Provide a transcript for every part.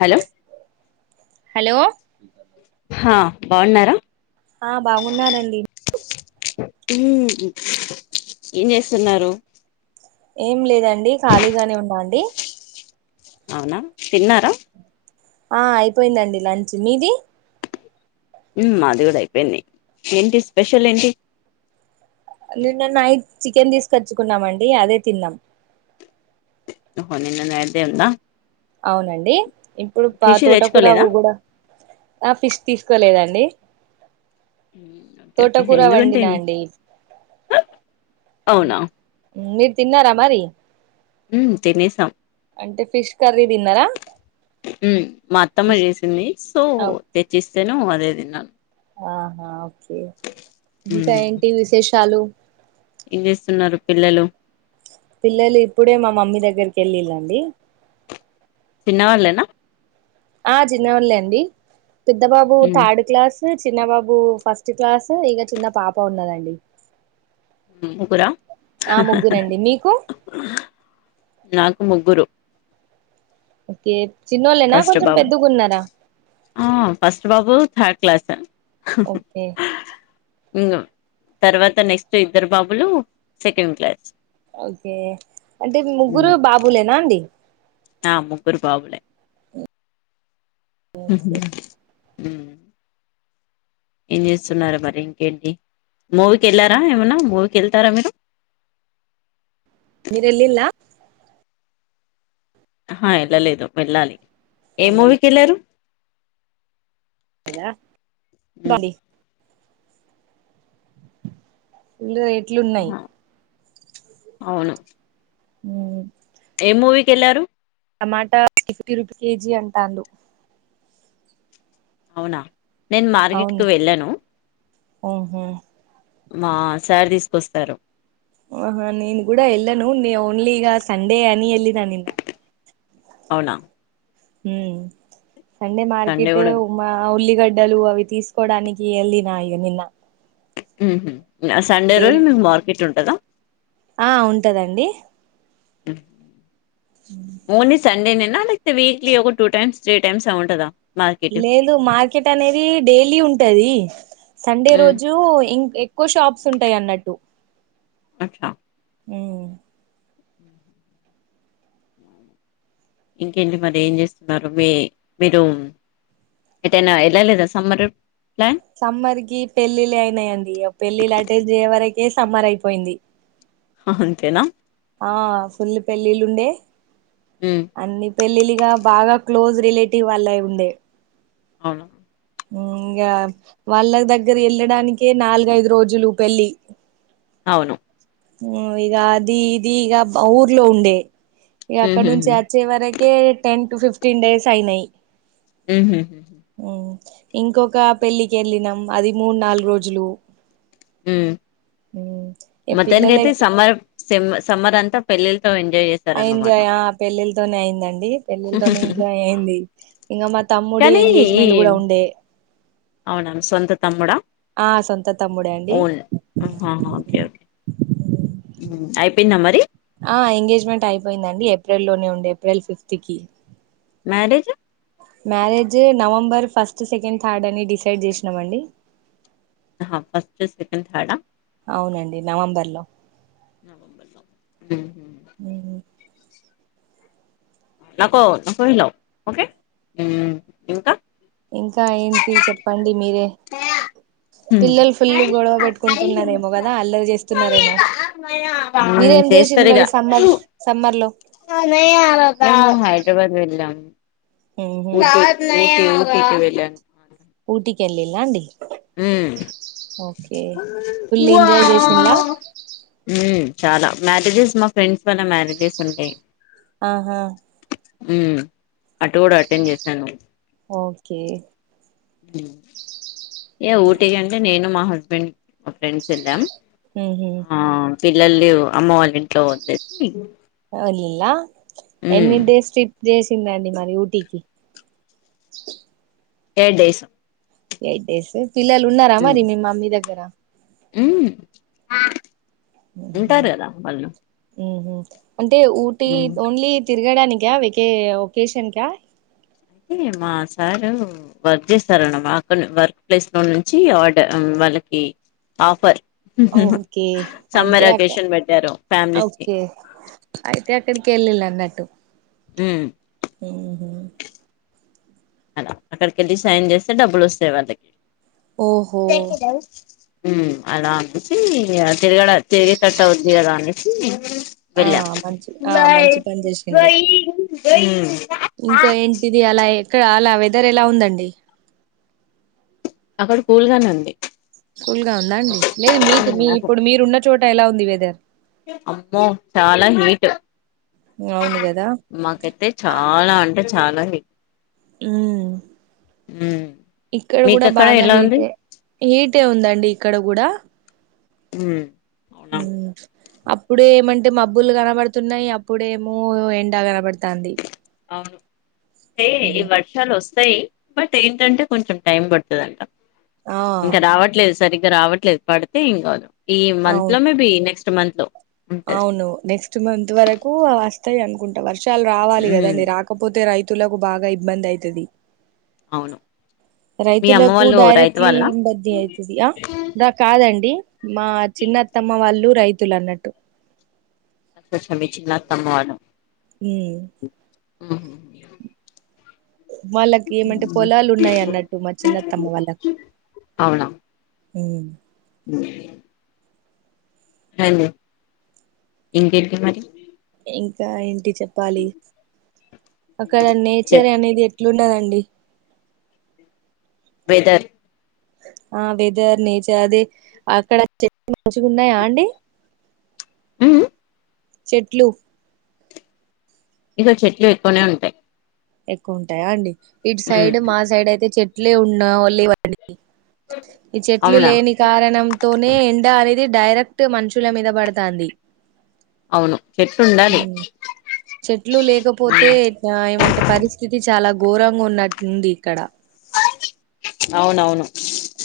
Hello hello హా బాగున్నారా ఆ బాగున్నానండి ఏం చేస్తున్నారు ఏం లేదండి ఖాళీగానే ఉన్నాండి అవునా తిన్నారా ఆ అయిపోయిందండి లంచ్ మీది మాది కూడా అయిపోయింది ఏంటి స్పెషల్ ఏంటి నిన్న నైట్ చికెన్ తీసుకొచ్చుకున్నామ అండి అదే తిన్నాం ఓహో నిన్న నైట్ దే ఉందా అవునండి ఇప్పుడు పా ఫిష్ తోటకుర తెచ్చుకోలేదా వుకూడా ఆ ఫిస్ తీసుకోలేదండి ఓకే ఓకే తోటకూర ఎందుకంటే వండినండి అవునా మీరు తిన్నారా మరి ఉ తినేసాం అంటే ఫిష్ కర్రీ తిన్నార మా అత్తమ్మ చేసింది సో తెచ్చిస్తేను అదే తిన్నాను ఆహా ఓకే ఇంకా ఉమ్ ఏంటి విశేషాలు ఏం చేస్తున్నారు పిల్లలు పిల్లలు ఇప్పుడే మా మమ్మీ దగ్గరికి వెళ్ళిళ్ళండి చిన్నవాళ్ళనా ఆ చిన్నవాళ్ళ అండి పెద్దబాబు ఉమ్ థర్డ్ క్లాస్ చిన్న బాబు ఫస్ట్ క్లాస్ ఇక చిన్న పాప ఉన్నదండి ముగ్గురా ఆ ముగ్గురండి మీకు నా ముగ్గురు ఓకే చిన్నోళ్ళేనా ఫస్ట్ కొంచెం బాబు పెద్దగు ఉన్నారా థార్డ్ క్లాస ఇం తర్వాత నెక్స్ట్ ఇద్దరు బాబులు సెకండ్ క్లాస్ ఓకే అంటే ముగ్గురు ఉమ్ బాబులేనా అండి ఆ ముగ్గురు బాబులే [inaudible] ఏం చేస్తున్నారా మరి ఇంకేంటి మూవీకి వెళ్ళారా ఏమనా మూవీకి వెళ్తారా మీరు మీరెళ్ళిలా ఆహా వెళ్ళలేదు వెళ్ళాలి ఏ వెళ్ళలే మూవీకి వెళ్ళారు ద ఉమ్ బది ఇల్లు ఎట్లున్నాయి ఆహా అవును హ్మ్మ్ ఏ మూవీకి ఏళ్ళారు టమాటా ఫిఫ్టీ రూపి కేజీ అంటాండు అవునా నేను మార్కెట్కి అవును వెళ్ళాను ఆహా మా సార్ తీసుకొస్తారు ఆహా నెన్ కూడా ఏళ్ళను ఓన్లీ ఈగా సండే అని ఎల్లిన నిన్న అవునా హ్మ్మ్ సండే మార్కెట్ ఉ ఉల్లిగడ్ డ్డలు అవి తీసుకోవడానికి వెళ్ళిన నిన్న ఉహు సండే రోజు డైలీ మీకు మార్కెట్ ఉంటదా ఆ ఉంటదండి ఓన్లీ సండే నేనా లైతే వీక్లీ ఒక టూ టైమ్స్ త్రీ టైమ్స్ అ ఉంటదా మార్కెట్ లేదు మార్కెట్ అనేది డైలీ ఉంటది సండే హ్మ్ రోజు ఇం ఎక్కువ షాప్స్ ఉంటాయి అన్నట్టు అచ్చా హ్మ్మ్ ఇంకేంటి మరి ఏం చేస్తున్నారు మీ మీరు ఎటన్న ఏళ్లలేదా సమ్మర్ అట్లా సమ్మర్ కి పెళ్ళిళ్ళ అయినాయండి పెళ్ళిళ్ళ అటెండ్జే వరకే సమ్మర్ అయిపోయింది అంతేనా ఆ ఫుల్లు పెళ్లిళ్లు ఉండే హ్మ్ అన్ని పెళ్ళిలిగా బాగా క్లోజ్ రిలేటివ్ వాళ్ళాయి ఉండే అవును ఇంకా వాళ్ళ దగ్గర వెళ్ళడానికే నాలుగైదు రోజులు పెళ్ళి అవును ఇగా అది ఇది ఇగా ఊర్లో ఉండే ఇగా అక్కడ నుంచి హుహుహు వచ్చే వరకే టెన్ టు ఫిఫ్టీన్ డేస్ అయినాయి ఉహు ఇంకొక పెళ్ళికి వెళ్ళినం అది మూడు నాలుగు రోజులు హ్మ్మ్ ఇగ మొత్తానికైతే పిల్లలకి సమ్మర్ సమ్మర్ అంత పెళ్ళిళ్ళ ఎంజాయ్ ఆ పెళ్ళిళ్లతోనే అయిందండి పెళ్ళిళ్లతోనే ఎంజాయ్ అయింది ఇంకా మా తమ్ముడు కానీ ఈ ఎంగేజ్మెంట్ కూడా ఉండే అవునా మీ సొంత తమ్ముడా ఆ సొంత తమ్ముడే అండి ఓన్ ఆహా ఓకే ఓకే అయిపోయిందా మరి ఆ ఎంగేజ్మెంట్ అయిపోయిందండి ఏప్రిల్ లోనే ఉండే ఏప్రిల్ ఫిఫ్త్ కి marriage marriage November first second third అని డిసైడ్ చేసినామండి ఆహా ఫస్ట్ సెకండ్ థార్డ్ ఆ అవునండి నవంబర్ లో హ్మ్మ్ నకో నకో ఇలా ఓకే హ్మ్మ్ ఇంకా ఇంకా ఏంటి చెప్పండి మీరే ఇంకా మ్మ్ పిల్లలు ఫుల్లు గొడవ పెట్టుకుంటున్నారేమో కదా అల్లరి చేస్తున్నారేమో మీరేం చేసిండ్లు మరి సమ్మర్ సమ్మర్ లో న హైదరాబాద్ వెళ్ళాం ఉహు కాదు నేను రా ఊటీకెళ్ళిల్ల అండి మ్మ్ ఓకే ఫుల్ ఎంజాయ్ చేసిలా మ్మ్ చాలా మ్యారేజెస్ మా ఫ్రెండ్స్ వాళ మ్యారేజెస్ ఉంటాయి ఆహా ఉమ్ అటు కూడా అటెండ్ చేశాను ఓకే ఏ ఊటికంటే నేను మా హస్బెండ్ మా ఫ్రెండ్స్ ఎళ్ళాం మ్ హు పిల్లల్లు అమ్మ వాళ్ళ ఇంట్లో వదిలేసి అల్లా మ్మ్ ఎన్ని డేస్ స్టిప్ జేస్ చిందండి మరి ఊటీకి ఎయిట్ డేస్ ఎయిట్ డేస్ పిల్లలు ఉన్నారా మరి మీ మమ్మీ దగ్గర మ్ ఉహు ఉంటరు కదా వాళ్ళు ఉహు అంటే ఊటి ఉమ్. ఓన్లీ తిరగడానికా వేకే ఒకేషన్కా తే మా సారు వర్క్ చేస్తారన్నమ అక్కడ వర్క్ ప్లేస్లో నుంచి ఆర్డర్ మ్ వాళ్ళకి ఆఫర్ ఓకే అంటే సమ్మర్ అక్క అకేషన్ పెట్టారు ఫ్యామిలీస్ కి ఓకే అయితే ఇక్కడికెళ్ళిళ్ళన్నట్టు ఉమ్ అలా అక్కడికెళ్ళి సైన్ చేస్తే డబ్బులు వస్తాయి వాళ్ళకి ఓహో అలా అనేసి తిరగడ తిరిగే టట్టు అవుతుంది కదా అనేసి ఆ వెళ్ళం మంచి ఆ మంచి పని చేసిళ్ళు మ్ ఇంకా ఏంటిది అలా ఎక్కడ అలా వెదర్ ఎలా ఉందండి అక్కడ కూల్గానే ఉంది కూల్గా ఉందా అండి లేదు మీకు ఉమ్, మీ అక్కడ ఇప్పుడు మీరున్న చోట ఎలా ఉంది వెదర్ అమ్మో చాలా హీట్ అవును కదా మాకైతే చాలా అంటే చాలా హ్మ్ హ్మ్ ఇక్కడ కూడా మీకక్కడ బాగా ఎలా ఉంది హిటే హీటే ఉందండి ఇక్కడ కూడా హ్మ్ అవునా హ్మ్ అప్పుడు ఏమంటే మబ్బులు కనబడుతున్నాయి అప్పుడేమో ఎండా కనబడుతు అవును హే ఈ ఉ వర్షాలు వస్ స్తయి బట్ ఏంటంటే కొంచెం టైం పడుతుందంట ఆ ఇంకా రావట్లేదు సరిగ్గా రావట్లేదు పడితే ఏం కాదు ఈ మంత్ అవును లో మేబి నెక్స్ట్ మంత్లో అవును నెక్స్ట్ మంత్ వరకు వస్తాయి అనుకుంటా వర్ ర్షాలు రావాలి హ్మ్ కదండి రాకపోతే రైతులకు బాగా ఇబ్బంది అయితది అవును మీ అమ్మ రైతులకు వాళ్ళు రైతు డైరెక్ట్లీ వాళ్ళ ఇబ్బంది అవుతుదియా డ కాదండి మా చిన్నత్తమ్మ వాళ్ళు రైతులు అన్నట్టు అ చెమిచ్చిందత్తమ్మ వాళ్ళు మ్ మ్ హుహు వాళ్ళకి ఏమంటే హ్మ్ పొలాలు ఉన్నాయి అన్నట్టు మా చిన్నత్తమ్మ వాళ్ళకు అవునా మ్మ్ [inaudible] హలో [unintelligible] మరి ఇంకా ఏంటి చెప్పాలి అక్కడ నేచర్ చెప్ అనేది ఎట్లుండదండి ఏయ్ వెదర్ ఆ వెదర్ నేచర్ అది అక్కడ చె మంచిగున్నాయా అండి అవును చెట్లు ఇక చెట్లు ఎక్కువనే ఉంటాయి ఎక్కువ ఉంటాయా అండి ఇటు హ్మ్ సైడ్ మా సైడ్ అయితే చెట్లే ఉన్నావో లేవో ఈ చెట్లు అవునా లేని కారణంతోనే ఎడారి ఇది డైరెక్ట్ మంచుల మీద పడుతుంది అవును చెట్లు ఉండాలి చెట్లు లేకపోతే ఆ ఏమంటరు ఇది చాలా ఘోరంగా ఉన్నట్టుంది ఇక్కడ అవునవును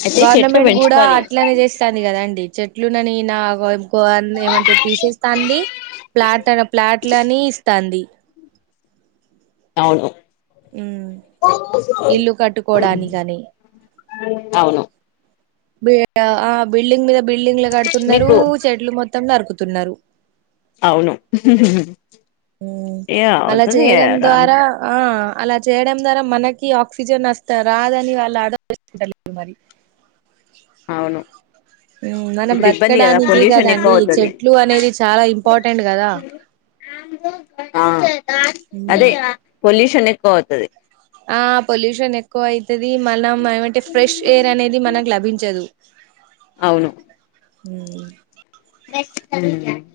అయితే చెట్లు గవర్నమెంట్ కూడా పెంచుకోవాలి అట్లనే చేస్తంది కదాండి చెట్లున్న నేనా అవా వారిని ఏమంటే తీసేస్తాంది ప్లాట్ అ ప్లాట్ లని ఇస్తాంది అవును హ్మ్. ఇల్లు కట్టుకోవడానికని అవును బి ఆ బిల్డింగ్ మీద బిల్డింగ్ కడుతున్నారు మీకు చెట్లు మొత్తం నరుకుతున్నారు అవును ఏ అలా అవుతుంది ఏ చేయడం రాను. ద్వారా ఆ అలా చేయడం ద్వారా మనకి ఆక్సిజన్ వస్తా రాదని వాళ్ళు ఆలే మరి అవును మనం ఇప్పుడు ఇబ్బంది కదా బతకడానికే పొల్యూషన్ ఎక్కువ కదండి అవుతది చెట్లు అనేది చాలా ఇంపార్టెంట్ కదా ఆ ఉమ్ అదే పొల్యూషన్ ఎక్కువ అవుతది ఆ పొల్యూషన్ ఎక్కువ అయితది మనం ఏమంటే ఫ్రెష్ ఎయిర్ అనేది మనకు లభించదు అ అవును మ్మ్ నెక్స్ట్ [inaudible]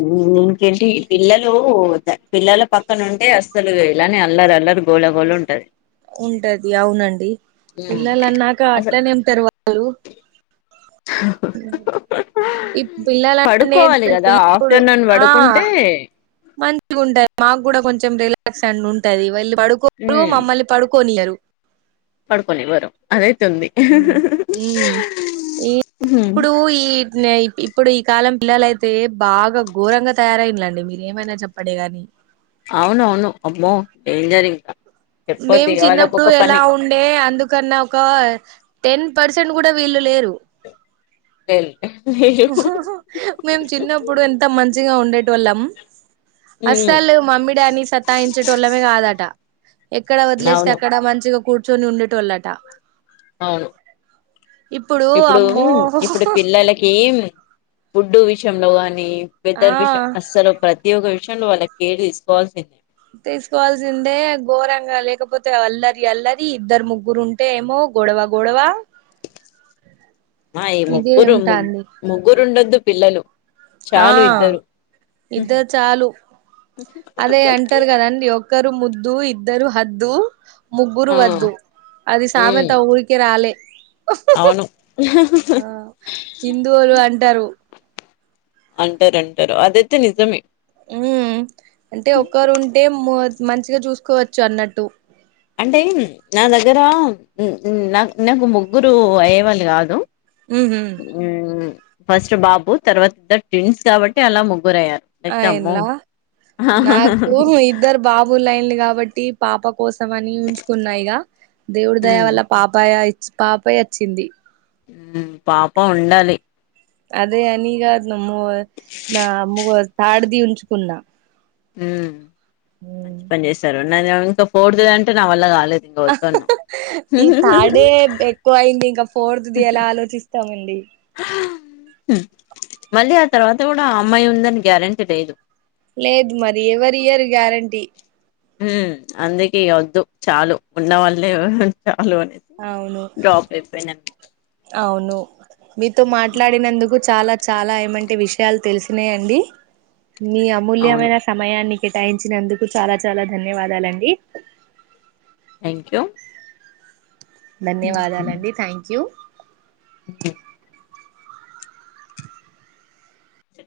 మ్మ్ వంట చెయ్ పిల్లలు పిల్లలు పక్కన ఉంటే అసలు ఇలానే అల్లరల్లరు గోళగోళ ఉంటది ఉంటది అవునండి హ్మ్. పిల్లలు అన్నాక అసలు అట్లనే ఉంటారు వారు ఈ పిల్లలన్నీ పడుకోవాలి కదా ఇప్పుడు ఆఫ్టర్నూన్ ఆ పడుకుంటే మంచిగా ఉంటయి మాకు కూడా కొం చెం రిలాక్స్ అన్న ఉంటది వీళ్ళు పడుకోరు మమ్మల్ని పడుకొనియరు పడుకొనివ్వరు అదై ంది ఉమ్ ఇప్పుడు ఈ ఇప్పుడు ఈ కాలం పిల్లలైతే బాగా ఘోరంగా తయారైనలండి మీరు ఏమైనా చెప్పడే గాని అవునవును అమ్మో డేంజర్ ఇంకా చెప్పొద్దు మేము ఇగ వాళ్ళకు చిన్నప్పుడు ఒక ఎలా పని ఉండే అందుకన్నా ఒక టెన్ పర్సెంట్ కూడా వీళ్ళు లేరు లేదు మేము చిన్నప్పుడు ఎంత మంచిగా ఉండేటోళ్లం అసలు మమ్మీ డాడినీ సత్తాయించేటోళ్ళమే కాదట ఎక్కడ వదిలేస్తే అవును అక్కడ మంచిగా కూర్చొని ఉండేటోళ్లట అవును ఇప్పుడు అమ్మో ఇప్పుడు పిల్లలకి ఫుడ్డు విషయంలో గానీ ఆ పెద్దరు విషయం అస్సలు ప్రతి ఒక్క విష యంలో వాళ్లకు కేర్ తీసుకోవాల్సిందే తీసుకోవాల్సిందే ఘోరంగా లేకపోతే అల్లరి అల్లరి ఇద్దరు ముగ్గురు ఉంటే ఏమో గొడవ గొడవ మా ఈ ఇదే ముగ్గురు ఉంటాంది ముగ్గురు ఉండొద్దు పిల్లలు ఆ చాలు ఇద్దరు ఇద్దరు చాలు అదే అంటారు కదండి ఒక్కరు ముద్దు ఇద్దరు హద్దు ముగ్గురు ఆ వద్దు అది ఉమ్ సామెత ఊరికి రాలే అవును ఆ హిందువులు అంటారు అంటారు అంటారు అదైతే నిజమే ఉ అంటే ఒకరు ఉంటే మంచిగా చూసుకోవచ్చు అన్నట్టు అంటే నా దగ్గర నా నాకు ముగ్గురు అయ్యేవాళ్ళు కాదు ఉహు ఉమ్ ఫస్ట్ బాబు తర్వాత ఇద్దరు ట్రిన్స్ కాబట్టి అలా ముగ్గురు అయ్యారు ఆ లేకపోతే అమ్మో ఇల్లా నాకు ఇద్దరు బాబు లైన్ల కాబట్టి పాప కోసం అని ఉంచుకున్నా ఇక దేవుడి దయ ఉమ్ వల్ల పాప పాపై వచ్చింది పాప ఉండాలి అదే అనిగ నమ్మో తాడిది ఉంచుకున్నా ఉ మంచి పని చేస్తారు నాది ఇంకా ఫోర్త్ తుదంటే నా వల్ల కాల ఈ థర్డ్డే ఎక్కువ అయింది ఇంకా ఫోర్త్ది ఎలా ఆలోచిస్తాం మళ్ళీ ఆ తర్వాత కూడా ఆ అమ్మాయి ఉందని గ్యారెంటీ లేదు లేదు మరి ఎవరు ఇయర్ గ్యారంటీ అందుకే ఇగ వద్దు చాలు వద్దు ఉన్నవాళ్ళే అవును అవును మీతో మాట్లాడినందుకు చాలా చాలా ఏమంటే విషయాలు తెలిసినాయి అండి మీ అవును అమూల్యమైన సమయానికి కేటాయించినందుకు చాలా చాలా ధన్యవాదాలండి థ్యాంక్ యూ ధన్యవాదాలండి థ్యాంక్ యూ